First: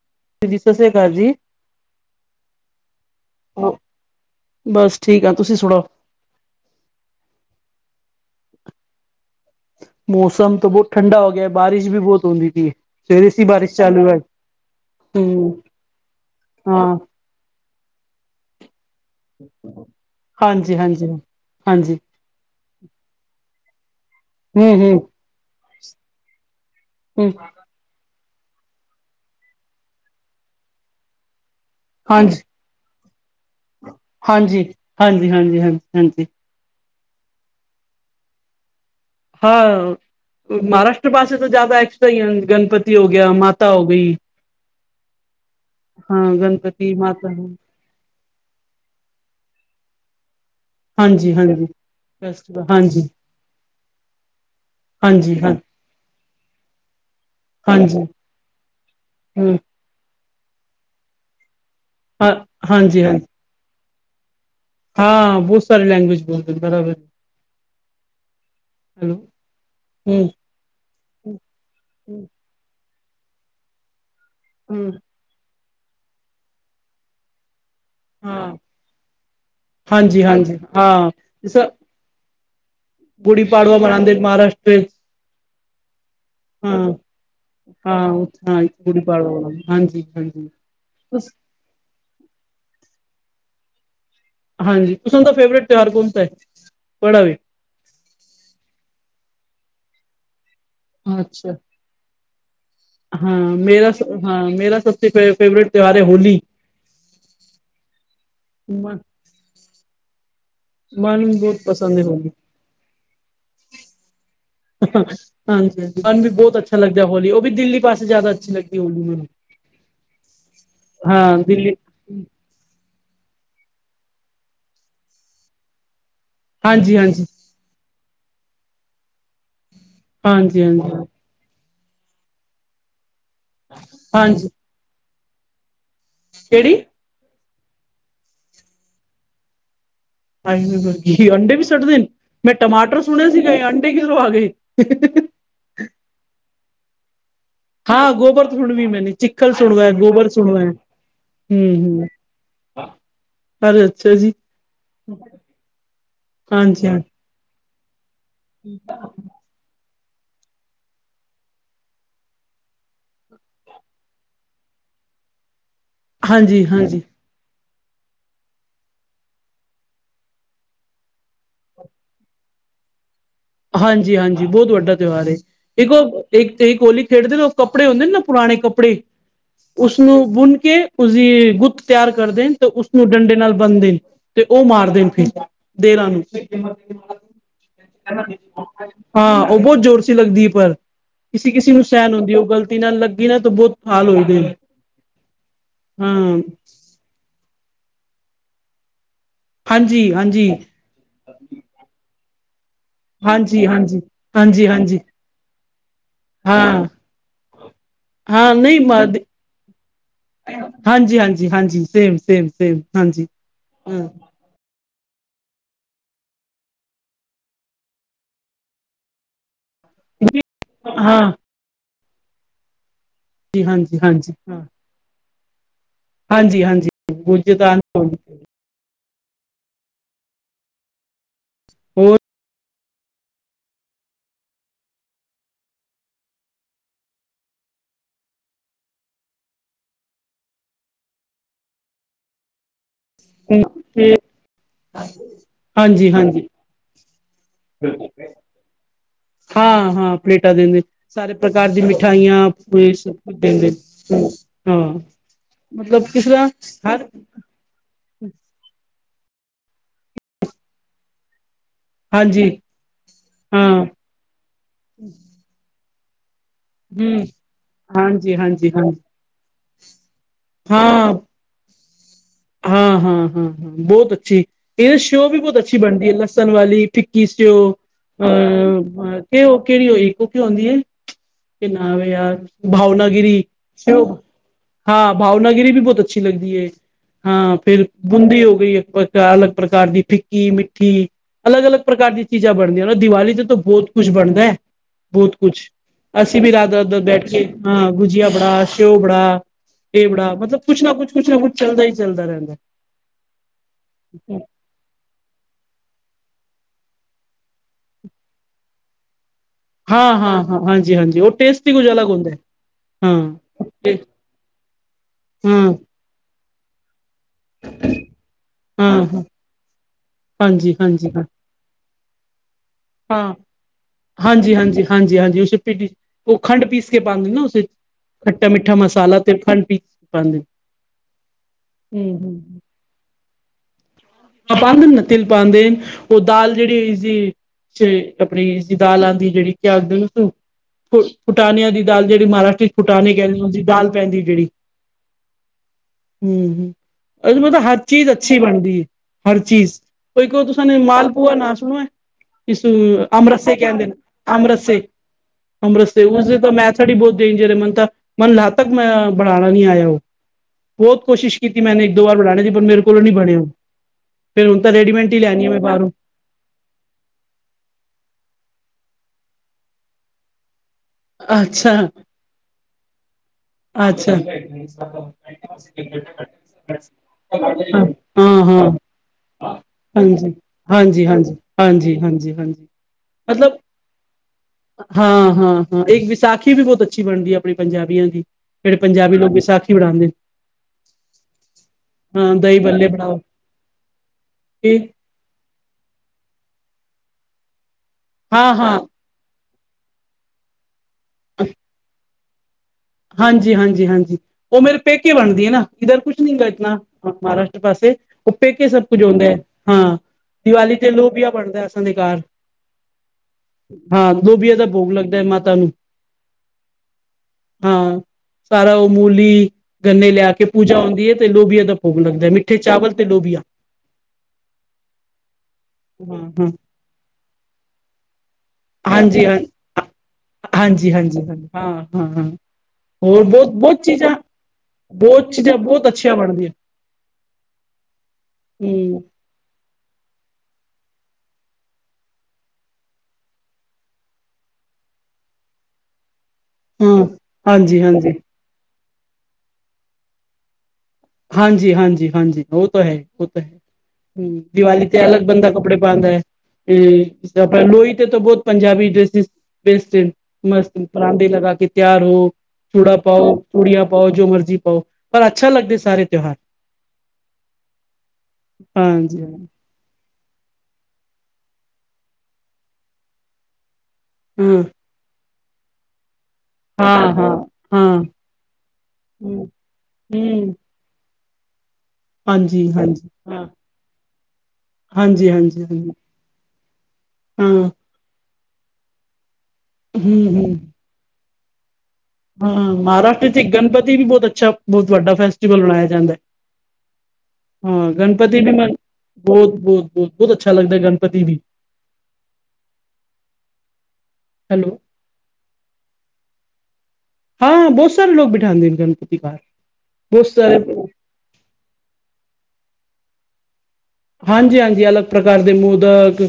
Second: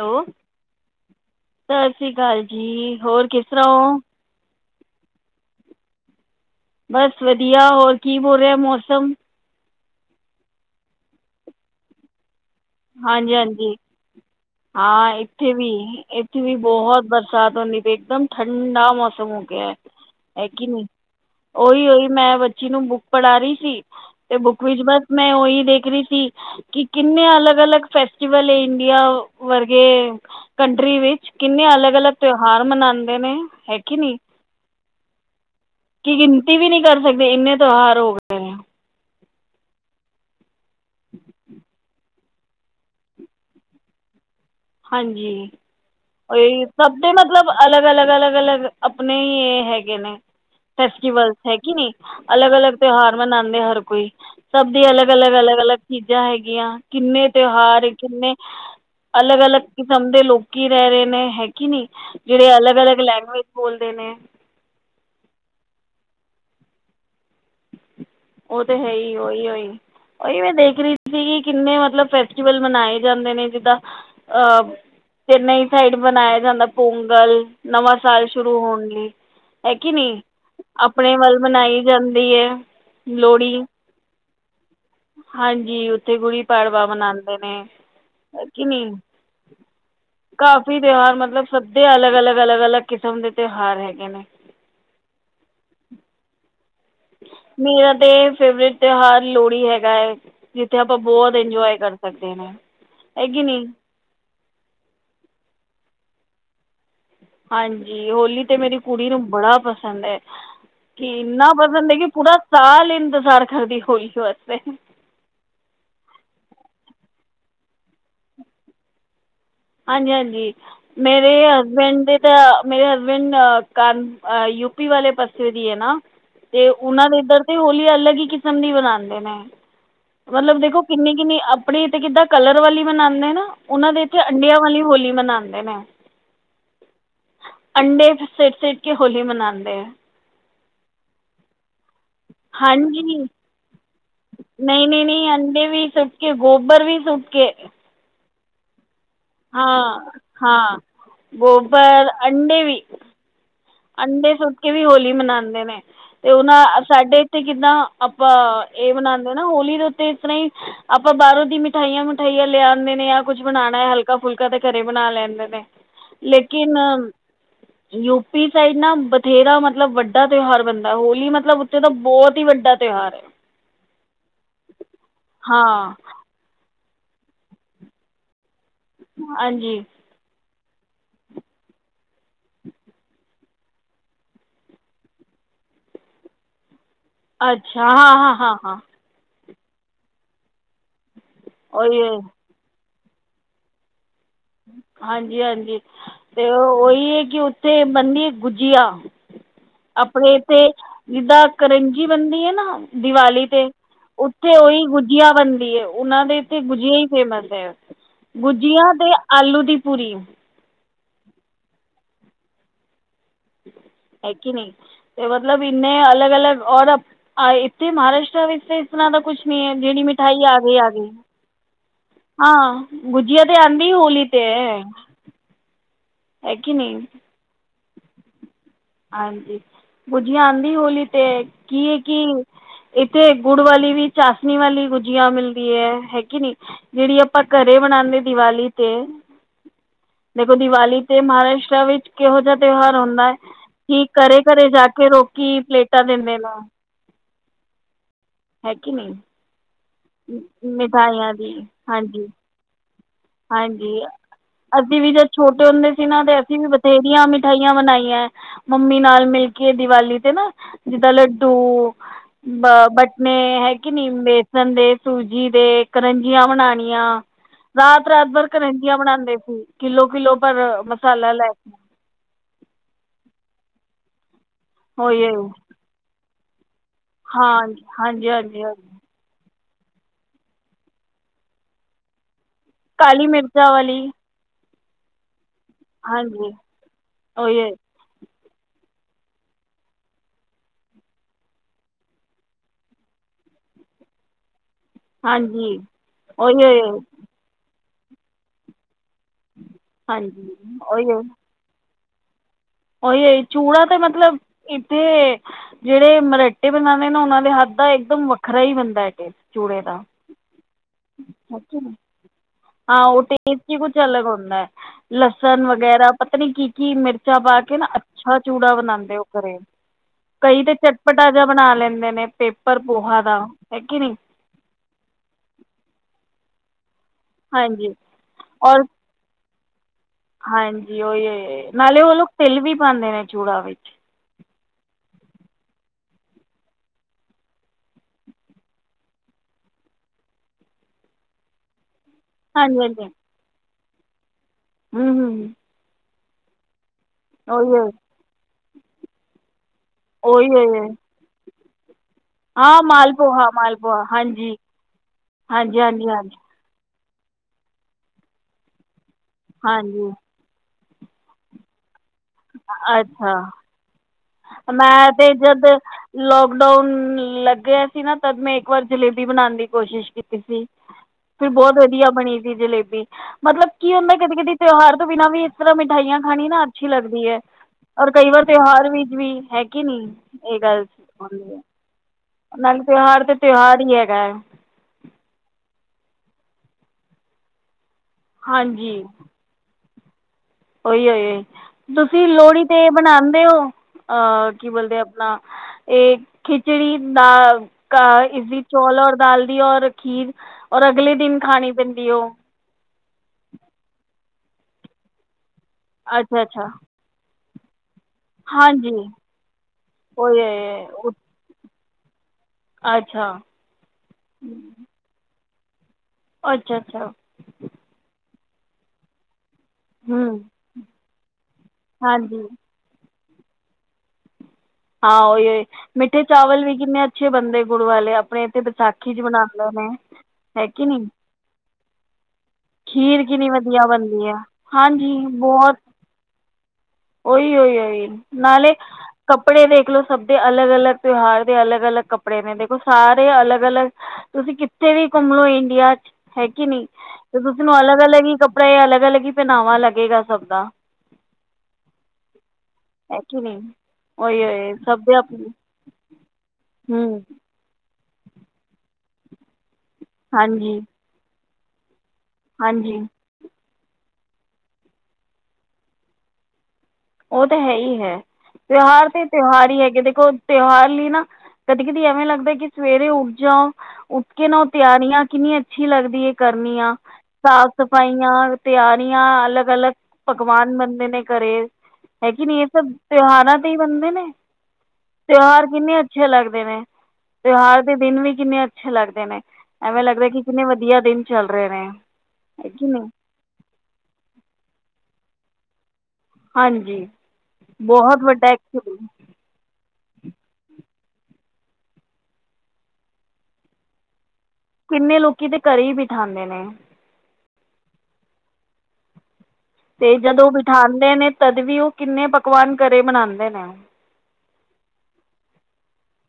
ਲੋ, ਜੀ ਸਤਿ ਸ੍ਰੀ ਅਕਾਲ ਜੀ ਸਾ ਸਿ ਕਾਲ ਜੀ, ਹੋਰ ਕਿਸ ਤਰ੍ਹਾਂ ਹੋ? ਬਸ ਠੀਕ ਆ, ਤੁਸੀਂ ਸੁਣੋ ਬਸ ਵਧੀਆ, ਹੋਰ ਕੀ ਬੋਲ ਰਿਹਾ ਮੌਸਮ। ਮੌਸਮ ਤਾਂ ਬਹੁਤ ਠੰਢਾ ਹੋ ਗਿਆ ਬਾਰਿਸ਼ ਵੀ ਬਹੁਤ ਹੁੰਦੀ ਪੀ ਏ, ਸਵੇਰੇ ਹਾਂਜੀ ਸੀ ਹਾਂਜੀ ਬਾਰਿਸ਼ ਚਾਲੂ ਹੈ। ਹਾਂ ਏਥੇ ਹੂੰ ਵੀ। ਇੱਥੇ ਵੀ ਹਾਂ ਬੋਹੋਤ ਬਰਸਾਤ ਹੁੰਦੀ ਪਈ ਇਕ ਦਮ ਠੰਡਾ ਮੌਸਮ ਹੋ ਗਿਆ ਐ। ਹਾਂਜੀ-ਹਾਂਜੀ। ਓਹਿ ਓਹਿ ਮੈਂ ਵ। ਚੀ ਨੂੰ ਬੁੱਕ ਪੜਾ ਰਹੀ ਸੀ, ਤੇ ਬੁੱਕ ਹੂੰ ਵਿਚ ਹੂੰ ਬਸ ਮੈਂ ਉਹੀ ਦੇਖ ਰਹੀ ਸੀ। ਕਿ ਕਿੰਨੇ ਹੂੰ ਅਲੱਗ-ਅਲੱਗ ਫੈਸਟੀਵਲ ਹੈ ਇੰਡੀਆ ਓ। ਵਰਗੇ ਕੰਟਰੀ ਵਿੱਚ, ਕਿੰਨੇ ਅਲੱਗ-ਅਲੱਗ ਹਾਂਜੀ ਤਿਉਹਾਰ ਮਨਾਉਂਦੇ ਨੇ। ਕਿ ਨਹੀਂ ਹਾਂਜੀ, ਹਾਂਜੀ-ਹਾਂਜੀ-ਹਾਂਜੀ-ਹਾਂਜੀ। ਈ ਵੀ ਨਹੀਂ ਕਰ ਸਕਦੇ, ਇੰਨੇ ਤਉਹਾਰ ਹੋ। ਹ। ਹਾਉ, ਮਹਾਰਾਸ਼ਟਰ ਪਾਸੇ ਤਾਂ ਜ਼ਿਆਦਾ ਐ। ਕਇਅਨ ਗਣਪਤੀ ਹੋ ਗਿਆ, ਮਾਤਾ ਹੋ ਗਈ। ਹਾਂਜੀ, ਅਹਿ ਗਣਪਤੀ ਸਭ ਤੇ ਮਾਤਾ ਮਤਲਬ ਅਲੱਗ। ਅਲੱਗ-ਅਲੱਗ-ਅਲੱਗ ਅਪਣੇ ਹੀ ਇਹ ਹੈਗੇ ਨੇ। ਹਾਂਜੀ ਫੈਸਟੀਵਲ ਹਾਂਜੀ ਹੈਕਿ ਨੇੀ, ਹਾਂਜੀ ਅਲੱਗ-ਅਲੱਗ ਤਿਉਹਾਰ ਹਾਂਜੀ ਮਨਾਂਦੇ ਹਰ ਕੋਈ। ਸਭ ਦੀ ਹਾਂ ਅਲਗ-ਅਲੱਗ-ਅਲੱਗ-ਅਲੱਗ ਚੀਜ਼ਾਂ ਹੈਗੀਆਂ, ਕਿੰਨੇ ਤਿਉਹਾਰ ਹਾਂਜੀ ਕਿੰਨੇ। ਹੂੰ ਅਲਗ-ਅਲੱਗ। ਕਿਸਮ ਦੇ ਲੋਕੀ ਰੇਹ ਰਹੇ ਨੇ, ਹੈਕਿ ਨੀ ਹਾਂ ਜਿਹੜੇ ਅਲੱਗ-ਅਲੱਗ ਹਾਂਜੀ ਹਾਂਜੀ ਲੈਂਗੁਏਜ ਬੋਲਦੇ ਨੇ। ਹਾਂ, ਬਹੁਤ ਸਾਰੇ ਲੈਂਗੁਏਜ ਬੋਲਦੇ ਨੇ [inaudible] ਓਹ ਤੇ ਹੈ ਹੀ ਓਹੀ ਓਹੀ, ਹੂੰ ਓਹੀ ਮੈਂ ਦੇਖ ਰਹੀ। ਸੀ ਕਿੰਨੇ ਮਤਲਬ ਫੈਸਟੀਵਲ ਮਨਾਏ ਜਾਂਦੇ ਨੇ ਜਿੱਦਾਂ ਅ। ਹੂੰ ਚੇੱਨਈ ਸਾਈਡ ਬਨਾਇਆ ਜਾਂਦਾ, ਪੋਂਂਗਲ ਨਮਸ। ਸਾਲ ਹਾਂ ਸ਼ੁਰੂ ਹੋਣ ਲਈ, ਹੈਕਿ ਨੀ, ਹਾਂਜੀ ਹਾਂਜੀ ਹਾਂ ਆਪਣੇ ਵੱਲ ਜਿਸ ਮਨਾਈ ਜਾਂਦੀ ਹੈ। ਗੁੜੀ ਲੋਹੜੀ ਪਾੜਵਾ ਮ ਰਾਂਦੇੇ ਮਹਾਰਾਸ਼ਟਰੇ ਹਾਂਜੀ ਉੱਥੇ ਗੁੜੀ ਪਾੜਵਾ ਮਨਾਉਂਦੇ ਨੇ ਹਾਂ ਉਥ ਹੈ ਕਿ ਨਹੀਂ ਗੜੀ ਵਾਲਾ ਵੀ ਹਾਂਜੀ ਹਾਂਜੀ ਿਉਹਾਰ ਮਤਲਬ ਸਧੇ ਅਲੱਗ ਅਲਗ ਅਲੱਗ ਅਲੱਗ ਕਿਸਮ ਦੇ ਤਿਉਹਾਰ ਹੈਗੇ ਨੇ ਹਾਂਜੀ ਤੁਂ ਦਾ ਫੇਵਰੇਟ ਤਿਉਹਾਰ ਕੌਣ ਤਾਂ ਹੈ ਪੜਾ ਵੀ ਮੇਰਾ ਤੇ ਫੇਵਰੇਟ ਤਿਉਹਾਰ ਲੋਹੜੀ ਹੈਗਾ ਹੈ ਜਿੱਥੇ ਆਪਾਂ ਬਹੁਤ ਅੱਛਾ ਇੰਜੋਏ ਕਰ ਸਕਦੇ ਨੇ ਹਾਂ ਹੈਗੀ ਨੀ ਮੇਰਾ ਹਾਂ ਮੇਰਾ ਸਭ ਫ ਫੇਵਰੇਟ ਤਿਉਹਾਰ ਹੈ ਹੋਲੀ ਹਾਂਜੀ ਹੋਲੀ ਤੇ ਮੇਰੀ ਕੁੜੀ ਨੂੰ ਬੜਾ ਪਸੰਦ ਹੈ ਕਿ ਮਨ ਵੀ ਇੰਨਾ ਬਹੁਤ ਪਸੰਦ ਹੈ ਕਿ ਹੋਲੀ ਪੂਰਾ ਸਾਲ ਇੰਤਜ਼ਾਰ ਕਰਦੀ ਹੋਲੀ ਵਾਸਤੇ ਾਂ ਹਾਂਜੀ ਹਾਂਜੀ ਮਨ ਵੀ ਬਹੁਤ ਅੱਛਾ ਲੱਗਦਾ ਹੈ ਹੋਲੀ ਉਹ ਵੀ ਦਿੱਲੀ ਪਾਸੇ ਜ਼ਿਆਦਾ ਅੱਛੀ ਲੱਗਗੀ ਹੋਲੀ ਮੈਨੂੰ ਹਾਂਜੀ-ਹਾਂਜੀ ਮੇਰੇ ਹਾਂ ਦਿੱਲੀ ਹਸਬੈਂਡ ਦੇ। ਤਾਂ ਮੇਰੇ ਹਸਬੈਂਡ ਕਾਨ, ਯੂਪੀ ਵਾਲੇ ਪਾਸੇ ਦੀ ਹੈ ਨਾ? ਤੇ ਹਾਂਜੀ ਹਾਂਜੀ ਓਨ੍ਹਾਂ ਦੇ ਇਧਰ ਤੇ, ਹੋਲੀ ਅਲੱਗ ਹੀ ਕਿਸਮ ਦੀ ਮਨਾਂਦੇ ਨੇ। ਮਤਲਬ ਹਾਂਜੀ ਦੇਖੋ ਹਾਂਜੀ ਕਿੰਨੀ-ਕਿੰਨੀ ਅਪਣੇ ਤੇ ਕਿੱਦਾਂ ਕਲਰ ਵਾਲੀ ਮਣਾਂਦੇ ਨਾ ਉਹਨਾਂ ਦੇ। ਹਾਂਜੀ ਅੰਡਿਆਂ ਵਾਲੀ ਹੋਲੀ ਮਨਾਂਦੇ ਨੇ। ਕਿਹੜੀ ਅੰਡੇ ਸਿਰ ਸਿਰ ਕੇ ਹੋਲੀ ਮਨਾਉਂਦੇ ਹੈ ਅਂਡੇ ਵੀ ਸੁੱਟਦੇ ਨੇ ਮੈਂ ਟਮਾਟਰ ਹਾਂਜੀ ਸੁਣਿਆ ਸੀਗਾਡ ਨਹੀਂ ਨਹੀਂ ਨਹੀਂ ਅੰਡੇ ਵੀ ਸੁੱਟ ਕੇ ਗੋਬਰ ਵੀ ਸੁੱਟ ਕੇ ਹਾਂ ਗੋਬਰਤ ਹਣ ਵੀ ਮੈਨੇ ਚਿੱਖਲ ਸੁਣਵਾ ਹੈ ਹਾਂ ਗੋਬਰ ਸੁਣਵਾ ਹੈ ਹਾਂ ਹਮ ਗੋਬਰ ਅੰਡੇ ਵੀ ਹਮ ਅਰੇ ਅੱਛਾ ਜੀ ਅੰਡੇ ਸੁੱਟ ਕੇ ਵੀ ਹੋਲੀ ਮਨਾਉਂਦੇ ਨੇ ਤੇ ਉਹਨਾਂ ਹਾਂਜੀ ਹਾਂ ਸਾਡੇ ਇੱਥੇ ਕਿੱਦਾਂ ਆਪਾਂ ਇਹ ਮਨਾਉਦੇ ਹ ਨਾ ਹੋਲੀ ਦੇ ਉੱਤੇ ਇਸ ਤਰ੍ਹਾਂ ਹੀ ਆਪਾਂ ਬਾਹਰੋਂ ਦੀ ਮਿਠਾਈਆਂ ਮਿਠਾਈਆਂ ਲਿਆ ਆਉਂਦੇ ਨੇ ਜਾਂ ਕੁੱਝ ਬਣਾਉਣਾ ਹੈ ਹਲਕਾ ਫੁਲਕਾ ਤੇ ਘਰੇ ਬਣਾ ਲੈਂਦੇ ਨੇ [inaudible] ਲੇਕਿਨ ਹਾਂਜੀ ਯੂ ਸਾਈਡ ਨਾ ਬਥੇਰਾ ਮਤਲਬ ਵੱਡਾ ਤਿਉਹਾਰ ਬਣਦਾ ਹੋਲੀ ਮਤਲਬ ਉੱਥੇ ਦਾ ਬਹੁਤ ਹੀ ਵੱਡਾ ਤਿਉਹਾਰ ਹੈ ਹਾਂਜੀ ਹਾਂਜੀ ਬਹੁਤ ਵੱਡਾ ਤਿਉਹਾਰ ਹਾਂ ਇੱਕੋ ਇੱਕਸੀ ਹੋਲੀ ਖੇਡਦੇ ਨਾ ਉਹ ਕੱਪੜੇ ਹੁੰਦੇ ਨੇ ਨਾ ਪੁਰਾਣੇ ਕੱਪੜੇ ਹਾਂਜੀ ਉਸ ਉਸਨੂੰ ਬੁਨ ਕੇ ਉਸਦੀ ਗੁੱਤ ਤਿਆਰ ਕਰਦੇਣ ਤੇ ਉਸਨੂੰ ਡੰਡੇ ਨਾਲ ਬੰਨਦੇਣ ਤੇ ਉਹ ਮਾਰਦੇਣ ਫ ਦੇਰਾਂ ਨੂੰ ਅੱਛਾ ਹਾਂ ਹਾਂ ਹਾਂ ਹਾਂ ਹਾਂ ਉਹ ਬਹੁਤ ਜ਼ੋਰ ਸੀ ਲੱਗਦੀ ਹੈ ਪਰ ਕਿਸੇ ਕਿਸੇ ਨੂੰ ਉਹੀ ਹੈ। ਸਹਿਣ ਹੁੰਦੀ ਉਹ ਗਲਤ ਨਾਲ ਲੱਗੀ ਨਾ ਤਾਂ ਬਹੁਤ ਾਲ ਹੋ ਗ ਨੇ ਹਾਂਜੀ ਹਾਂਜੀ ਤੇ ਉਹੀ ਹੈ ਕਿ ਉੱਥੇ ਮੰਨੀ ਗੁਜੀਆ ਹਾਂਜੀ ਆਪਣੇ ਹਾਂਜੀ ਤੇ ਜਿੱਦਾਂ ਕਰਜੀ ਬਣਦੀ ਹੈ ਨਾ ਦੀਵਾਲੀ ਤੇ ਹਾਂਜੀ ਹਾਂਜੀ ਉੱਥੇ ਹਾਂਜੀ ਉਹੀ ਹਾਂਜੀ ਗੁਜੀਆਂ ਬਣਦੀ ਉਹਨਾਂ ਦੇ ਤੇ ਹਾਂ ਗੁਜੀਆ ਹੀ ਫੇਮਸ ਹੈ ਹਾਂ ਨਹੀਂ ਮ ਗੁਜੀਆ ਤੇ ਆਲੂ ਦੀ ਪੂਰੀ ਹਾਂਜੀ ਹਾਂਜੀ ਹਾਂਜੀ ਸੇਮ ਸੇਮ ਸੇਮ ਹਾਂਜੀ ਹਾਂ ਹੈ ਕਿ ਨਹੀਂ ਅਤੇ ਮਤਲਬ ਇੰਨੇ ਅਲੱਗ ਅਲੱਗ ਔਰ ਆ ਇੱਥੇ ਮਹਾਰਾਸ਼ਟਟਰ ਵਿੱਚ ਤਾਂ ਇਸ ਤਰ੍ਹਾਂ ਦਾ ਕੁੱਛ ਨੀ ਹੈ ਜਿਹੜੀ ਮਿਠਾਈ ਆ ਹਾਂ ਹਾਂ ਗੁਜੀਆ ਤੇ ਜੀ ਆਉਂਦੀ ਹਾਂਜੀ ਹੋਲੀ ਹਾਂਜੀ ਤੇ ਹਾਂ ਹੈ ਹਾਂਜੀ ਕਿ ਹਾਂਜੀ ਨਹੀਂ ਗੁਜ ਤਾਂ ਹਾਂਜੀ ਗੂਜੀਆਂ ਆਉਂਦੀ ਹੋਲੀ ਤੇ ਕੀ ਹੈ ਕੀ ਇੱਥੇ ਗੁੜ ਵਾਲੀ ਵੀ ਚਾਸਨੀ ਵਾਲੀ ਗੁਜੀਆਂ ਮਿਲਦੀ ਹੈ ਹੈਗੀ ਨੀ ਜਿਹੜੀ ਆਪਾਂ ਘਰੇ ਮਨਾਉਂਦੇ ਦੀਵਾਲੀ ਤੇ ਦੇਖੋ ਦੀਵਾਲੀ ਤੇ ਮਹਾਰਾਸ਼ਟਟਰ ਵਿੱਚ ਕਿਹੋ ਜਿਹਾ ਤਿਉਹਾਰ ਹੁੰਦਾ ਹੈ ਹਾਂਜੀ ਠੀਕ ਘ ਘਰੇ ਜਾ ਕੇ ਰੋਕੀ ਪਲੇਟਾਂ ਦਿੰਦੇ ਨੇ ਬਿਲਕੁਲ ਹੈ ਕਿ ਨਹੀਂੀ ਹਾਂ ਹਾਂ ਪਲੇਟਾਂ ਦਿੰਦੇ ਸਾਰੇ ਪ੍ਰਕਾਰ ਦੀ ਮਿਠਾਈਆਂ ਹਾਂਜੀ ਹਾਂ ਅਸੀਂ ਵੀ ਜਦ ਛੋਟੇ ਮਤਲਬ ਕਿਸ ਤਰ੍ਹਾਂ ਹਰ [unintelligible] ਬਨਾਈਆਂ ਮੰਮੀ ਨਾਲ ਮਿਲ ਕੇ ਦੀਵਾਲੀ ਤੇ ਨਾ ਜਿੱਦਾਂ ਲੱਡੂ ਹਾਂਜੀ ਬ ਬਟਣੇ ਹੈ ਹਾਂ ਕੀ ਨੀ ਬੇਸਣ ਦੇ ਸੂਜੀ ਦੇ ਕਰੰਜੀਆਂ ਬਣਾ [unintelligible] ਨੀਆਂ ਹੂੰ ਰਾਤ-ਰਾਤ ਹਾਂਜੀ ਭਰ ਹਾਂਜੀ ਹਾਂਜੀ ਹਾਂ ਕਰੰਗੀਆ ਬਣਾਂਦੇ ਸੀ ਕਿੱਲੋ-ਕਿਲੋ ਪਰ ਮਸਾਲਾ ਲੈ ਕੇ ਹਾਂ-ਹਾਂ-ਹਾਂ-ਹਾਂ ਬੋਤ ਅੱਛੀ ਏਦੇ ਉਹੀ ਸ਼ੋਅ ਵੀ ਉਹੀ ਬੋਤ ਅੱ ਛੀ ਬਣਦੀ ਐ ਲਸਣ ਵਾਲੀ ਫਿੱਕੀ ਹਾਂ ਸਿਓ ਹਾਂਜੀ ਹਾਂਜੀ ਹਾਂਜੀ ਅ ਕੇ ਓ ਕੇਰੀ ਹੋਈ ਓ ਕੀ ਹੋਂਦੀਂ ਏ ਨਾ ਓ ਯਾਰ ਕਾਲੀ ਭਾਵਨਾਗਿਰੀ ਮਿਰਚਾਂ ਵਾਲੀ ਹਾਂ ਭਾਵਨਾਗਿਰੀ ਵੀ ਬੋ ਅੱਛੀ ਹਾਂਜੀ ਲੱਗਦੀ ਹੈ ਹਾਂ ਉਹੀ ਫੇਿਰ ਬੂੰਦੀ ਹੋ ਗਈ ਇੱਕ ਪ੍ਰ ਅਲਗ ਪ੍ਰਕਾਰ ਦੀ ਫਿੱਕੀ ਮਿੱਠੀ ਅਲੱਗ ਅਲੱਗ ਪ੍ਰਕਾਰ ਦੀਆਂ ਚੀਜ਼ਾਂ ਬਣਦੀਆਂ ਦੀਵਾਲੀ ਤੇ ਤੋ ਬੋਤ ਕੁੱਝ ਬਣਦੈ। ਹਾਂਜੀ। ਅਸੀਂ ਵੀ ਉਹੀ ਰਾਧ ਉਹੀ [unintelligible] ਬੈਠ ਕੇ ਹਾਂ ਗੁਜੀਆ ਬੜਾ ਸਿਓ ਬੜਾ। [unintelligible] ਬੜਾ ਹਾਂਜੀ ਮਤਲਬ ਕੁੱਛ ਨਾ ਕੁੱਛ ਕੁੱਛ ਨਾ ਕੁੱਛ ਚੱਲਦਾ ਈ ਚੱਲਦਾ ਰੈਂਦੈ । ਓਹੀ ਐ ਚੂੜਾ ਤੇ ਮਤਲਬ ਇੱਥੇ ਜੇੜ੍ਹੇ ਮਰਅਟੇ ਬਨਾਨੇ ਹਾਂ-ਹਾਂ-ਹਾਂ ਹਾਂਜੀ। ਅੱਛਾ ਹਾਂ ਓ ਟੇਸਟ ਈ ਕੁੱਛ ਅਲੱਗ ਹੁੰਦੈ ਹਾਂ ਲਸਣ ਵਗੈਰਾ ਪਤਾ ਨੀ ਕੀ ਕੀ ਮਿਰਚਾਂ ਪਾ ਕੇ ਨਾ ਅੱਛਾ ਚੂੜਾ ਹਾਂ ਬਣਾਂਦੇ ਓ ਹਾਂ ਘਰੇ ਕਈ ਤੇ ਹਾਂਜੀ ਹਾਂਜੀ ਹਾਂ ਚਟਪਟਾ ਜਾ ਬਣਾ ਲੈਂਦੇ ਨੇ ਪੇ ਪਰ ਪੋਹਾ ਦਾ ਹੈ ਕੇ ਨੀ ਹਾਂਜੀ-ਹਾਂਜੀ-ਹਾਂਜੀ-ਹਾਂਜੀ ਓ ਪੀ ਓ ਖੰਡ ਪੀਸ ਕੇ ਪਾਂਦੇ ਨਾ ਉਸ ਚ ਹਾਂਜੀ ਖੱਟਾ ਮਿੱਠਾ ਔਰ ਮਸਾਲਾ ਤੇ ਖੰਡ ਪੀ ਹਾਂਜੀ ਓਈ ਏ ਨਾਲੇ ਓ ਲੋਕ ਤਿਲ ਵੀ ਪਾਂਦੇ ਨੇ ਚੂੜਾਂ ਵਿੱਚ ਪਾਂਦੇ ਨਾ ਤਿਲ ਪਾਂਦੇ ਓ ਦਾਲ ਜੇੜੀ [unintelligible] ਆਪਣੀ ਜ ਦਾਲਾਂ ਦੀ ਜੇੜੀ ਦਾਲ ਜੇੜੀ ਮਹਾਰਾਸ਼ਟਰ ਚ ਹਾਂਜੀ ਫੁਟਾ ਨੀ ਕੇਂਦੇ ਦਾਲ ਪੈਂਦੀ ਜੇੜੀ ਹੂੰ-ਹੂੰ ਹੂੰ-ਹੂੰ [unintelligible] ਮਤਲਬ ਹਰ ਉਹੀ ਉਹੀ ਚੀਜ਼ ਅੱਛੀ ਬਣਦੀ ਏ ਹਰ ਚੀਜ਼ ਕੋਈ-ਕੋਈ ਉਹੀ [unintelligible] ਉਹੀ ਮਾਲ ਪੂਆ ਨਾ ਸੁਣੇ ਇਸ ਹਾਂ ਮਾਲਪੋਹਾ ਅੰਮਰਸੇ ਕੈਂਦੇ ਨੇ ਮਾਲਪੋਹਾ ਹਾਂਜੀ ਹਾਂਜੀ ਅੰਮਰਸੇ-ਅੰਮਰਸੇ ਹਾਂਜੀ ਹਾਂਜੀ ਉਸਦੇ ਤਾਂ ਮੈਚ ਸਾਡੀ ਬੋਤ ਡੇਂਜਰ ਐ ਮਨ ਤਾਂ ਮਨ ਲੱ ਤੱਕ ਮੈਂ ਬਣਾਣਾ ਨੀ ਆਇਆ ਓ ਹਾਂਜੀ ਬੋਤ ਕੋਸ਼ਿਸ਼ ਕੀਤੀ ਮੈਨੇ ਇੱਕ ਦੋ ਵਾਰ ਬਣਾਣੇ ਦੀ ਪਰ ਮੇਰੇ ਕੋਲੋਂ ਨੀ ਅੱਛਾ ਬਣਿਆ। ਮੈਂ ਤੇ ਜਦ ਲੋਕਡਾਊਨ ਲੱਗਿਆ ਸੀ ਨਾ ਤਦ ਮੈਂ ਇੱਕ ਵਾਰ ਜਲੇ ਫਿਰ ਬੋਤ ਵਧੀਆ ਬਣੀ ਸੀ ਜਲੇਬੀ। ਮਤਲਬ ਕੀ ਹੁੰ ਔਰ ਕਈ ਹਾਂ ਵਾਰ ਹਾਂ ਤਿਉਹਾਰ ਵੀ ਵੀ ਹਾਂਜੀ ਹਾਂਜੀ ਹਾਂਜੀ ਹਾਂਜੀ ਹਾਂਜੀ ਹਾਂਜੀ ਹਾਂ-ਹਾਂ-ਹਾਂ ਇੱ ਜੇੜ੍ਹੇ ਪੰਜਾਬੀ ਲੋਕ ਵਿਸਾਖੀ [unintelligible] ਓਹੀ ਓ ਏ ਤੁਸੀਂ ਹਾਂ ਦਹੀਂ ਲੋਹੜੀ ਤੇ ਬੱਲੇ ਬਣਾਓ ਬਣਾਂਦੇ ਓ ਅਹ ਕੀ ਇਹ ਬੋਲਦੇ ਆ [unintelligible] ਏ ਖਿਚੜੀ ਦਾ ਕਾ ਹਾਂ ਇਸਦੀ ਹਾਂ ਚੌਲ ਔਰ ਦਾਲਦੀ ਔਰ ਖੀਰ ਔਰ ਅਗਲੇ ਦਿਨ ਖਾਣੀ ਪੈਂਦੀ ਓ। ਹਾਂਜੀ-ਹਾਂਜੀ-ਹਾਂਜੀ ਓ ਮੇਰੇ ਪੇਕੇ ਬਣਦੀ ਐ ਨਾ ਇੱਧਰ ਕੁੱਛ ਨੀ ਅੱਛਾ ਗਾ ਅੱਛਾ ਇਤਨਾ। ਹਾਂ ਮਹਾਰਾਸ਼ਟਰ ਪਾਸੇ ਓ ਪੇਕੇ ਸਭ ਹਾਂਜੀ ਕੁੱਝ ਹੁੰਦੈ ਹਾਂ ਉਹੀ ਦੀਵਾਲੀ ਉਹੀ ਤੇ ਉਹੀ [unintelligible] ਕਾਰ ਅੱਛਾ। ਹਾਂ ਲੋੋਬੀਆ ਦਾ ਬੋਗ ਲੱਗਦਾ ਐ ਮਾਤਾ ਨੂੰ। ਅੱਛਾ-ਅੱਛਾ ਹਾਂ ਸਾਰਾ ਓ ਮੂਲੀ ਗੰਨੇ ਲਿਆ ਕੇ ਪੂਜਾ ਹੁੰਂਦੀ ਏ ਤੇ ਲੋਬੀਆ ਦਾ ਭੋਗ ਲੱਗਦਾ ਹਾਂਜੀ ਮਿੱਠੇ ਚਾਵਲ ਤੇ ਲੋਬੀਆ। ਹਾਂ ਓਹੀ ਓਏ ਹਾਂ ਮਿੱਠੇ ਹਾਂ ਚਾਵਲ ਵੀ ਕਿੰਨੇ ਅੱਛੇ ਬਣਦੇ ਗੁੜ ਵਾਲੇ ਆਪਣੇ ਇੱਥੇ ਵਿਸਾਖੀ ਜ ਹਾਂਜੀ ਹਾਂ ਬਣਾ [unintelligible] ਨੇ ਹੈ ਕੀ ਨੀ ਹਾਂ-ਹਾਂ-ਹਾਂ ਹੋਰ ਕਿੰਨੀ ਬੋਤ ਬੋਤ ਵਧੀਆ ਚੀਜ਼ਾਂ ਬਣਦੀ ਆ ਹਾਂਜੀ ਬੋਤ ਚੀਜ਼ਾਂ ਬੋਤ ਅੱਛੀ [unintelligible] ਬਣਦੀ ਏ ਓਈ-ਓਈ-ਓਈ ਨਾਲੇ ਹਮ ਕੱਪੜੇ ਦੇਖਲੋ ਸਭ ਦੇ ਅਲੱਗ-ਅਲੱਗ ਤਿਉਹਾਰ ਦੇ ਅਲੱਗ-ਅਲੱਗ ਕੱਪੜੇ ਨੇ ਦੇਖੋ ਸਾਰੇ ਅਲੱਗ-ਅਲੱਗ ਤੁਸੀਂ ਕਿੱਥੇ ਵੀ ਘੁੰਮਲੋ ਇੰਡੀਆ ਚ ਹੈ ਕੀ ਨੀ ਹਾਂ ਤੇ ਤੁਸੀ ਨੂੰ ਹਾਂਜੀ ਹਾਂਜੀ ਅਲੱਗ-ਅਲੱਗ ਈ ਕੱਪੜੇ ਅਲੱਗ-ਅਲੱਗ ਹੀ ਪਹਿਨਾਵਾ ਲੱਗੇਗਾ ਸਭ ਦਾ। ਹਾਂਜੀ-ਹਾਂਜੀ-ਹਾਂਜੀ ਓ ਤਾਂ ਹੈ ਓ ਕਿ ਤਾਂ ਨਹੀਂ ਹੈ। ਹੂੰ ਉਹੀ ਉਹੀ ਦੀਵਾਲੀ ਤੇ ਸਭ ਦੇ ਅਲੱਗ ਬੰਦਾ ਆਪਣੇ ਕੱਪੜੇ ਪਾਂਦੈ ਹਮ [unintelligible] ਲੋਈ ਤੇ ਤਾਂ ਬੋਤ ਪੰਜਾਬੀ ਡਰੈਸਸ ਹਾਂਜੀ ਚੂੜਾ ਹਾਂਜੀ ਪਾਓ ਚੂੜੀਆਂ ਓ ਤਾਂ ਹੈ ਈ ਹੈ ਤਿਉਹਾਰ ਹਾਂਜੀ ਤੇ ਤਿਉਹਾਰ ਹੀ ਹੈਗੇ ਦੇਖੋ ਤਿਉਹਾਰ ਲਈ ਨਾ ਕਦੀ-ਕਦੀ ਐਵੇਂ ਲੱਗਦਾ ਕਿ ਸਵੇਰੇ ਉੱਗ ਜਾਓ। ਉੱਠ ਕੇ ਨਾ ਹਾਂ ਓ ਤਿਆਰੀਆਂ ਕਿੰਨੀ ਅੱਛੀ ਲੱਗਦੀ ਐ ਕਰਨੀਆਂ। ਹਾਂ ਹਾਂ ਹਾਂ ਸਾਫ-ਸਫ਼ਾਈਆਂ ਤਿਆਰੀਆਂ ਅਲੱਗ-ਅਲੱਗ ਹਮ ਪਕਵਾਨ ਬਣਦੇ ਨੇ ਘਰੇ। ਲੇਕਿਨ ਏ ਹਾਂਜੀ ਸਭ ਹਾਂਜੀ ਹਾਂ ਤਿਉਹਾਰਾਂ ਤੇ ਹੀ ਬਨਦੇ ਨੇ। ਹਾਂਜੀ ਹਾਂਜੀ ਤਿਉਹਾਰ ਹਾਂਜੀ ਕਿੰਨੇ ਅੱਛੇ ਲੱਗਦੇ ਨੇ ਹਾਂ ਹਮ ਤਿਉਹਾਰ ਤੇ ਦਿਨ ਵੀ ਕਿੰਨੇ ਅੱਛੇ ਲੱਗਦੇ ਨੇ, ਐਵੇਂ ਲੱਗਦਾ ਕੀ ਕਿੰਨੇ ਵਧੀਆ ਦਿਨ ਚੱਲ ਰਏ ਨੇ। ਹੂੰ, ਹੈ ਕਿ ਨਹੀਂ ਮਹਾਰਾਸ਼ਟਰ ਚ ਗਣਪਤੀ ਵੀ ਬੋਤ ਅੱਛਾ, ਬਹੁਤ ਵੱਡਾ ਫੈਸਟੀਵਲ ਮਨਾਇਆ ਜਾਂਦੈ। ਹਾਂਜੀ ਬੋਹਤ ਵੱਡਾ ਐਕ [unintelligible] ਬੋਤ-ਬੋਤ-ਬੋਤ ਬੋਤ ਅੱਛਾ ਲੱਗਦੈ ਗਣਪਤੀ ਵੀ। ਹੈਲੋ। ਕਿੰਨੇ ਲੋਕੀ ਤੇ ਘਰੇ ਈ ਬਿੱਠਾਂਦੇ ਨੇ। ਹਾਂ ਬੋਤ ਸਾਰੇ ਲੋਕ ਬਿੱਠਾਂਦੇ ਨੇ ਗਣਪਤੀ ਕਾਰ। ਤੇ ਜਦ ਓ ਬਿੱਠਾਂਦੇ ਨੇ ਤਦ ਵੀ ਓ ਕਿੰਨੇ ਪਕਵਾਨ ਘਰੇ ਬਣਾਦੇ ਨੇ। ਹਾਂਜੀ-ਹਾਂਜੀ ਅਲੱਗ ਪ੍ਰਕਾਰ ਦੇ ਮੋਦਕ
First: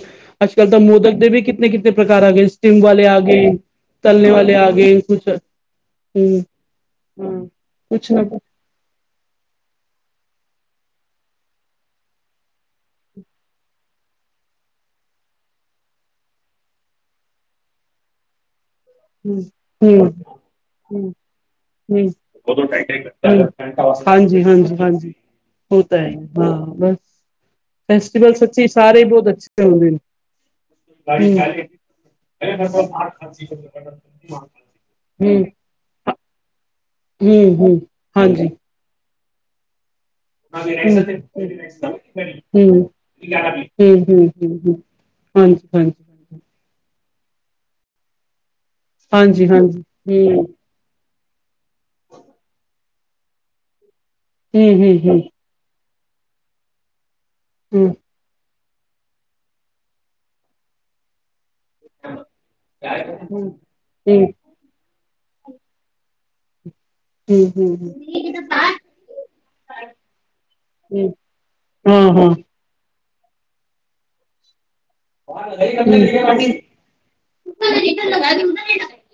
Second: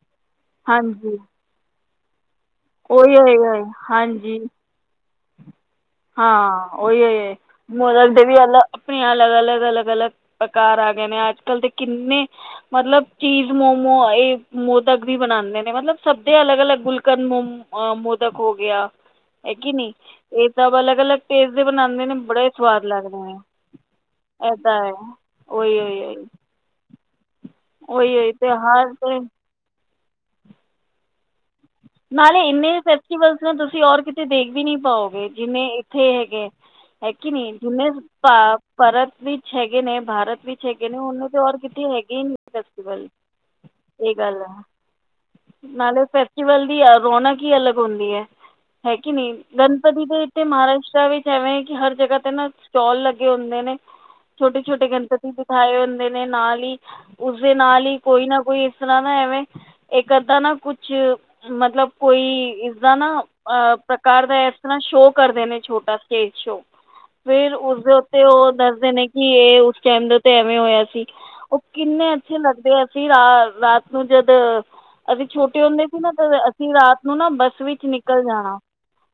ਅੱਜ ਕੱਲ ਤਾਂ ਮੋਦਕ ਹਾਂਜੀ ਦੇ ਵੀ ਕਿਤਨੇ ਕਿਤਨੇ ਪ੍ਰਕਾਰ ਆ ਗੇ [unintelligible] ਵਾਲੇ ਉਹੀ ਆ ਹੋਏ ਗੇ ਹੋਏ ਤਲਨੇ ਹਾਂਜੀ ਵਾਲੇ ਆ ਗਏ ਕੁੱਛ ਹਾਂ ਓਹੀ [unintelligible] ਕੁਛ ਮੋਦਕ ਨਾ ਦੇ ਵੀ ਅਲੱਗ ਆਪਣੇ ਅਲੱਗ-ਅਲੱਗ-ਅਲੱਗ-ਅਲੱਗ ਪ੍ਰਕਾਰ ਆ ਗਏ ਨੇ ਅੱਜ ਕੱਲ ਤੇ ਕਿੰਨੇ ਮਤਲਬ ਚੀਜ਼ ਮੋਮੋ ਏ ਮੋਦਕ ਵੀ ਬਣਾਂਦੇ ਨੇ ਮਤਲਬ ਸਭ ਦੇ ਅਲੱਗ-ਅਲੱਗ ਗੁਲਕ [unintelligible] ਮੋ ਅ ਮੋਦਕ ਹੋ ਗਿਆ। ਹੂੰ-ਹੂੰ ਸਬ ਅਲੱਗ-ਅਲੱਗ ਟੇਸਟ ਦੇ ਬਣਾਂਦੇ ਨੇ, ਬੜੇ ਸਵਾਦ ਲੱਗਦੇ ਨੇ, ਹਾਂਜੀ ਐਦਾ ਹਾਂਜੀ ਏ। ਹਾਂਜੀ ਹੋਤਾ ਹੈ ਓਏ [unintelligible] ਹਾਂ ਬਸ, ਫੈਸਟੀਵਲ ਅਤੇ ਸੱਚੀ, ਹਰ ਸਾਰੇ ਈ ਕੋਈ ਬੋਤ ਅੱ ਚਲਦੇ ਹੂੰ। [unintelligible] ਨਾਲੇ ਇੰਨੇ ਫੈਸਟੀਵਲਜ ਨੂੰ ਤੁਸੀਂ ਓਰ ਕਿਤੇ ਦੇਖ ਵੀ ਨੀ ਪਾਓਗੇ, ਹਮ ਜਿੰਨੇ ਇੱਥੇ ਹੇਗੇ। ਹੈ ਕੀ ਨੀ, ਹਮ ਹਮ ਜਿੰਨੇ ਹਾਂਜੀ ਪਾ ਪਰਤ ਵਿੱਚ ਹੈਗੇ ਨੇ, ਭਾਰਤ ਵਿੱਚ ਹੈਗੇ ਨੇ ਓਨੇ ਤਾਂ ਔਰ ਕਿਤੇ ਹੈਗੇ ਹੀ ਨਹੀਂ ਫੈਸਟੀਵਲ ਇਹ ਗੱਲ ਹੂੰ-ਹੂੰ-ਹੂੰ-ਹੂੰ-ਹੂੰ-ਹੂੰ [unintelligible] ਹਾਂਜੀ-ਹਾਂਜੀ। ਵੱਲ ਦੀ ਰੌਣਕ ਈ ਅਲੱਗ ਹੁੰਦੀ ਐ, ਹੈ ਕੀ ਨੀ, ਹਾਂਜੀ, ਗਣਪਤੀ ਹਾਂਜੀ, ਦੇ ਇੱਥੇ ਹੂੰ, ਮਹਾਰਾਸ਼ਟਰਾ ਵਿੱਚ ਐਵੇਂ ਕਿ ਹਰ ਜਗ੍ਹਾ ਤੇ ਨਾ ਸਟੋਲ ਲੱਗੇ ਹੁੰਦੇ ਨੇ, ਹੂੰ, ਛੋਟੇ-ਛੋਟੇ ਹੂੰ, ਹੂੰ, ਹੂੰ। ਹੂੰ, ਹੂੰ, ਗਣਪਤੀ ਦੇ ਠਾਏ ਹੁੰਦੇ ਨੇ, ਨਾਲ ਹੀ ਉਸਦੇ ਨਾਲ ਹੀ ਕੋਈ ਨਾ ਕੋਈ ਤਣਾ ਨਾ ਐਵੇਂ, ਇੱਕ ਅੱਧਾ ਨਾ ਕੁਛ, ਮਤਲਬ ਕੋਈ ਇਸਦਾ ਨਾ, ਪ੍ਰਕਾਰ ਦਾ ਇਸ ਤਰ੍ਹਾਂ ਸ਼ੋਅ ਕਰਦੇ ਨੇ, ਛੋਟਾ ਸਟੇਜ ਸ਼ੋਅ। ਫਿਰ ਹੂੰ, ਉਸਦੇ ਉੱਤੇ ਉਹ ਦੱਸਦੇ ਨੇ ਕਿ, ਇਹ ਉਸ ਟਾਈਮ ਦੇ ਉੱਤੇ ਐਵੇਂ ਹੋਇਆ ਹੂੰ। ਸੀ। ਹੂੰ, ਉਹ ਹਾਂ, ਕਿੰਨੇ ਹਾਂ। ਅੱਛੇ ਲੱਗਦੇ ਅਸੀਂ ਰਾ ਰਾਤ ਨੂੰ ਜਦ, ਅਸੀਂ ਛੋਟੇ ਹੁੰਦੇ ਸੀ ਨਾ ਅਸੀਂ ਰਾਤ ਨੂੰ ਨਾ ਬੱਸ ਵਿੱਚ ਨਿਕਲ ਜਾਣਾ,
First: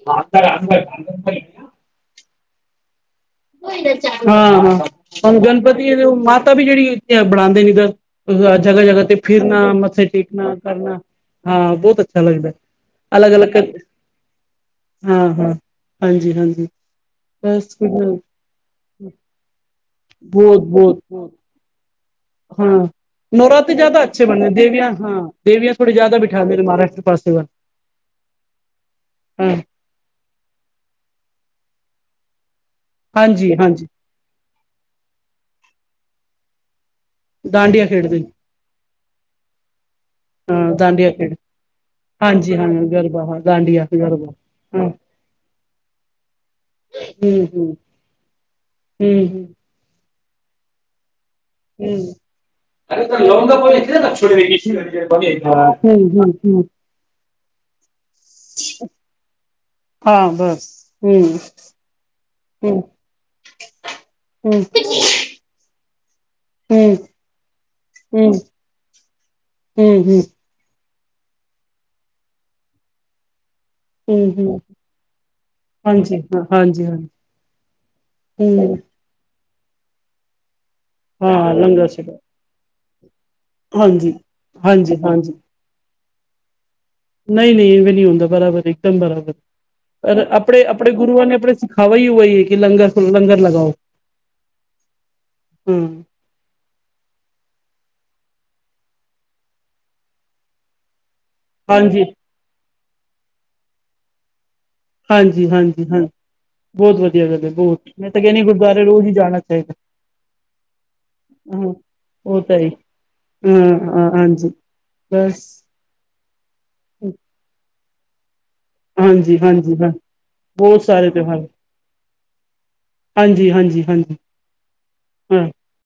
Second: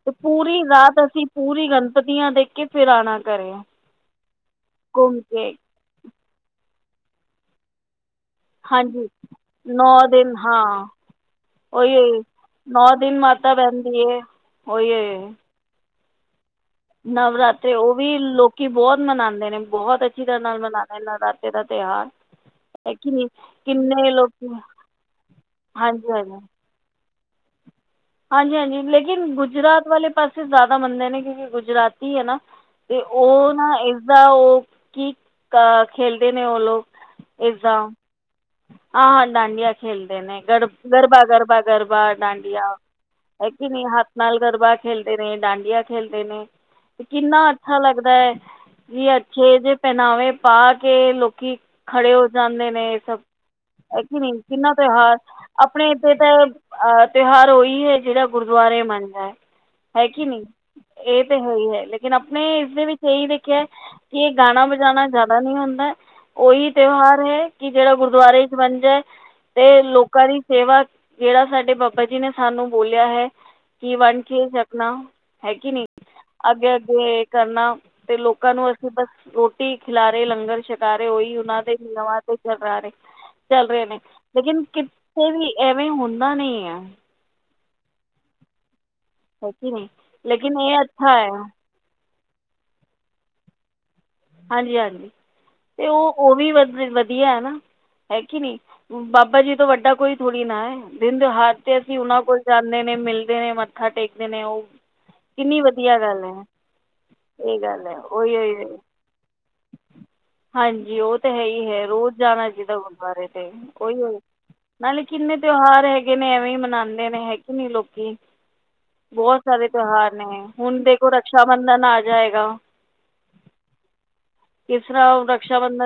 ਤੇ ਪੂਰੀ ਰਾਤ ਅਸੀਂ, ਪੂਰੀ ਪੂਰੀ ਗਣਪਤੀਆਂ ਦੇਖ ਕੇ ਫਿਰ ਆਣਾ, ਕਰੇ। ਹਾਂ ਹਾਂ ਹੁਣ ਗਣਪਤੀ ਮਾਤਾ ਵੀ ਜਿਹੜੀ, ਇਥੇ ਬਣਾਦੇ ਦੇ ਨੇ ਇਧਰ ਜਗ੍ਹਾ ਜਗ੍ਹਾ ਹਾਂਜੀ ਤੇ ਫਿਰਨਾ, ਨੌ ਮੱਥੇ ਦਿਨ ਟੇਕਣਾ ਹਾਂ ਕਰਨਾ ਹਾਂ, ਉਹੀ ਬਹੁਤ ਉਹੀ ਅੱਛਾ ਲੱਗਦੈ, ਨੌ ਦਿਨ ਅਲੱਗ ਅਲੱਗ ਮਾਤਾ ਕਰ ਬਹਿੰਦੀ ਹੈ ਉਹੀ ਏ ਹਾਂਜੀ -ਹਾਂਜੀ। ਨਵਰਾਤਰੇ ਬਸ ਉਹ ਵੀ ਬਹੁਤ, ਲੋਕੀ ਬਹੁਤ ਮਨਾਂਦੇ ਨੇ। ਬਹੁਤ ਅ ਬੋਤ-ਬੋਤ-ਬੋਤ। [unintelligible] ਦਾ ਤਿਹਾਰ ਹਾਂ। ਨਵਰਾਤੇ ਜਾਦਾ ਅੱਛੇ ਬਣੇ ਲੋਕੀ ਦੇਵੀਆਂ ਹਾਂ, ਦੇਵੀਆਂ ਥੋੜੀ ਹਾਂਜੀ ਜਾਦਾ ਹਾਂਜੀ ਬਿਠਾ ਦੇਂਨੇ ਮਹਾਰਾਸ਼ਟਰ ਪਾਸੇ ਵ ਹਾਂਜੀ- ਹਾਂਜੀ, ਲੇਕਿਨ ਗੁਜਰਾਤ ਵਾਲੇ ਪਾਸੇ ਜਾਦਾ ਮੰਦੇ ਨੇ ਕਿਉਂਕਿ, ਗੁਜਰਾਤੀ ਹੈ ਨਾ ਤੇ ਓ ਹਾਂਜੀ ਨਾ ਹਾਂਜੀ ਇਸਦਾ ਓ ਕੀ ਕ, ਖੇਲਦੇ ਨੇ ਓ ਲੋਕ? ਏਜਾਂ, ਡਾਂਡੀਆਂ ਖੇਡਦੇ ਆਹਾ ਡਾਡੀਆਂ ਖੇਲਦੇ ਨੇ, ਹਾਂ ਗਰ ਡਾਂਡੀਆਂ ਗਰਬਾ- ਖੇਡ ਗਰਬਾ, ਗਰਬਾ, ਹਾਂਜੀ ਹਾਂ ਡਾਂਡੀਆ ਗਰਬਾ ਹਾਂ ਹੈਕੇ ਨੀਂ, ਡਾਂਡੀਆਂ ਹੱਥ ਨਾਲ ਗਰਬਾ ਹਾਂ ਖੇਲਦੇ ਨੇ, ਡਾਂਡੀਆਂ ਖੇਲਦੇ ਨੇ। ਅਤੇ ਹੂੰ ਕਿੰਨਾ ਹੂੰ ਅੱਛਾ ਲੱਗਦੈ, ਵੀ ਹੂੰ ਅੱਛੇ ਜੇ ਪਹਿਨਾਵੇ ਪਾ ਕੇ, ਲੋਕੀ ਹੂੰ ਖੜੇ ਹੋ ਜਾਂਦੇ ਨੇ ਇਹ ਸਭ ਹੈ ਕਿ ਨਹੀਂ ਕਿੰਨਾ ਤਿਉਹਾਰ ਆਪਣੇ ਹੂੰ ਇੱਥੇ ਹੂੰ ਤਾਂ ਹੂੰ ਅਹ ਤਿਉਹਾਰ ਉਹੀ ਹੈ ਜਿਹੜਾ ਗੁਰਦੁਆਰੇ ਮੰਨਦਾ ਹੈ ਹੈ ਕੀ ਹਾਂ ਨਹੀਂ ਬਸ ਹੂੰ ਇਹ ਤੇ ਹੋ ਹੀ ਹੈ, ਲੇਕਿਨ ਆਪਣੇ ਹੂੰ ਇਸਦੇ ਵਿੱਚ ਇਹੀ ਦੇਖਿਆ, ਕਿ ਇਹ ਹੂੰ ਗਾਣਾ ਵਜਾਣਾ ਜ਼ਿਆਦਾ ਦਾ ਨੀ ਹੁੰਦੈ ਉਹੀ ਹੂੰ ਹੂੰ ਤਿਉਹਾਰ ਹੈ, ਕਿ ਜਿਹੜਾ ਹੂੰ ਗੁਰਦੁਆਰੇ ਚ ਬਨ ਜਾਏ, ਤੇ ਹੂੰ ਲੋਕਾਂ ਦੀ ਸੇਵਾ ਜਿਹੜਾ ਸਾਡੇ ਬਾਬਾ ਜੀ ਨੇ ਸਾਨੂੰ ਬੋਲਿਆ ਹੈ। ਕੀ ਵਨ ਹੂੰ ਕੇਜ ਹੂੰ ਆਪਣਾ ਹੈ ਕੀ ਨੀਂ ਹਾਂਜੀ ਹਾਂ ਅੱਗੇ ਹਾਂਜੀ ਹਾਂਜੀ -ਅੱਗੇ ਕਰਨਾ, ਤੇ ਲੋਕਾਂ ਨੂੰ ਹੂੰ ਅਸੀਂ ਬਸ ਰੋਟੀ ਰਟੀ ਖਿਲਾਰੇ ਲੰਗਰ ਛਕਾਰੇ, ਉਓਹੀ ਹਾਂ ਉਹਨਾਂ ਦੇ ਲੰਗਰ ਛਕਾ ਨਯਮਾਂ ਤੇ ਚ ਰਾਰੇ ਚੱਲ ਰਹੇ ਨੇ, ਹਾਂਜੀ ਲੇਕਿਨ ਹਾਂਜੀ ਕਿੱਥੇ ਹਾਂਜੀ ਵੀ ਐਵੇਂ ਹੁੰਦਾ ਨਈ ਐ। ਨਹੀਂ ਨਹੀਂ ਇਹਵੇਂ ਨਹੀਂੀ ਹੁੰਦਾ ਬਰਾਬਰ ਇੱਕਦਮ ਬਰਾਬਰ ਹੈ ਕਿ ਨਹੀਂ ਪਰ ਲੇਕਿਨ ਆਪਣੇ ਇਹ ਆਪਣੇ ਅੱਛਾ ਗੁਰੂਆਂ ਹੈ ਨੇ ਆਪਣੇਿੱ ਖਵਾਈ ਹਈ ਹੈ ਕਿ ਲੰਗਰ ਲੰਗਰ ਲਗਾਓ ਹਾਂਜੀ ਹਾਂਜੀ ਤੇ ਉਹ ਉਹ ਵੀ ਵਧ ਵਧੀਆ ਹੈ ਨਾ ਹੈਗੀ ਨੀ ਬਾਬਾ ਜੀ ਤੋਂ ਵੱਡਾ ਕੋਈ ਥੋੜੀ ਨਾ ਦਿਨ ਦਿ ਹਥ ਅਸੀਂ ਹਾਂਜੀ ਉਹਨਾਂ ਕੋਲ ਜਾਂਦੇ ਨੇ ਮਿਲਦੇ ਨੇ ਮੱਥਾ ਟੇਕਦੇ ਨੇ ਉਹ ਹਾਂਜੀ ਕਿੰਨੀ ਹਾਂਜੀ ਵਧੀਆ ਹਾਂ ਗੱਲ ਹੈ ਬਹੁਤ ਵਧੀਆ ਗੱਲ ਹੈ ਇਹ ਬਹੁਤ ਮੈਂ ਤਾਂ ਉਹੀ ਕਹਿਦੀ ਉਹੀ ਗੁਰਦੁਆਰੇ ਰੋਜ਼ ਹੀ ਜਾਣਾ ਚਾਹੀਦਾ ਹਾਂਜੀ ਉਹ ਤਾਂ ਹੈ ਹੀ ਹਾਂ ਹੈ ਰੋਜ਼ ਉਹ ਜਾਣਾ ਤਾਂ ਹੀ ਚਾਹੀਦਾ ਗੁਰਦੁਆਰੇ ਤੇ ਉਹੀ ਹਾਂ ਹੋ ਹਾਂਜੀ ਨਾਲੇ ਕਿੰਨੇ ਬਸ ਤਿਉਹਾਰ ਹੈਗੇ ਨੇ ਐਵੇਂ ਹੀ ਮਨਾਉਂਦੇ ਨੇ ਹੈਗੇ ਨਹੀਂੀ ਲੋਕੀ, ਹਾਂਜੀ ਬਹੁਤ ਸਾਰੇ ਹਾਂਜੀ ਹਾਂ ਤਿਉਹਾਰ ਨੇ ਹੁਣ ਬਹੁਤ ਦੇਖੋ ਸਾਰੇ ਰਕਸ਼ ਤਿਉਹਾਰ ਬੰਧਨ ਆ ਜਾਏਗਾ, ਹਾਂਜੀ ਹਾਂਜੀ ਹਾਂਜੀ ਕਿਸ ਤਰ੍ਹਾਂ ਹਾਂ ਨਕਸ਼ਾ ਬ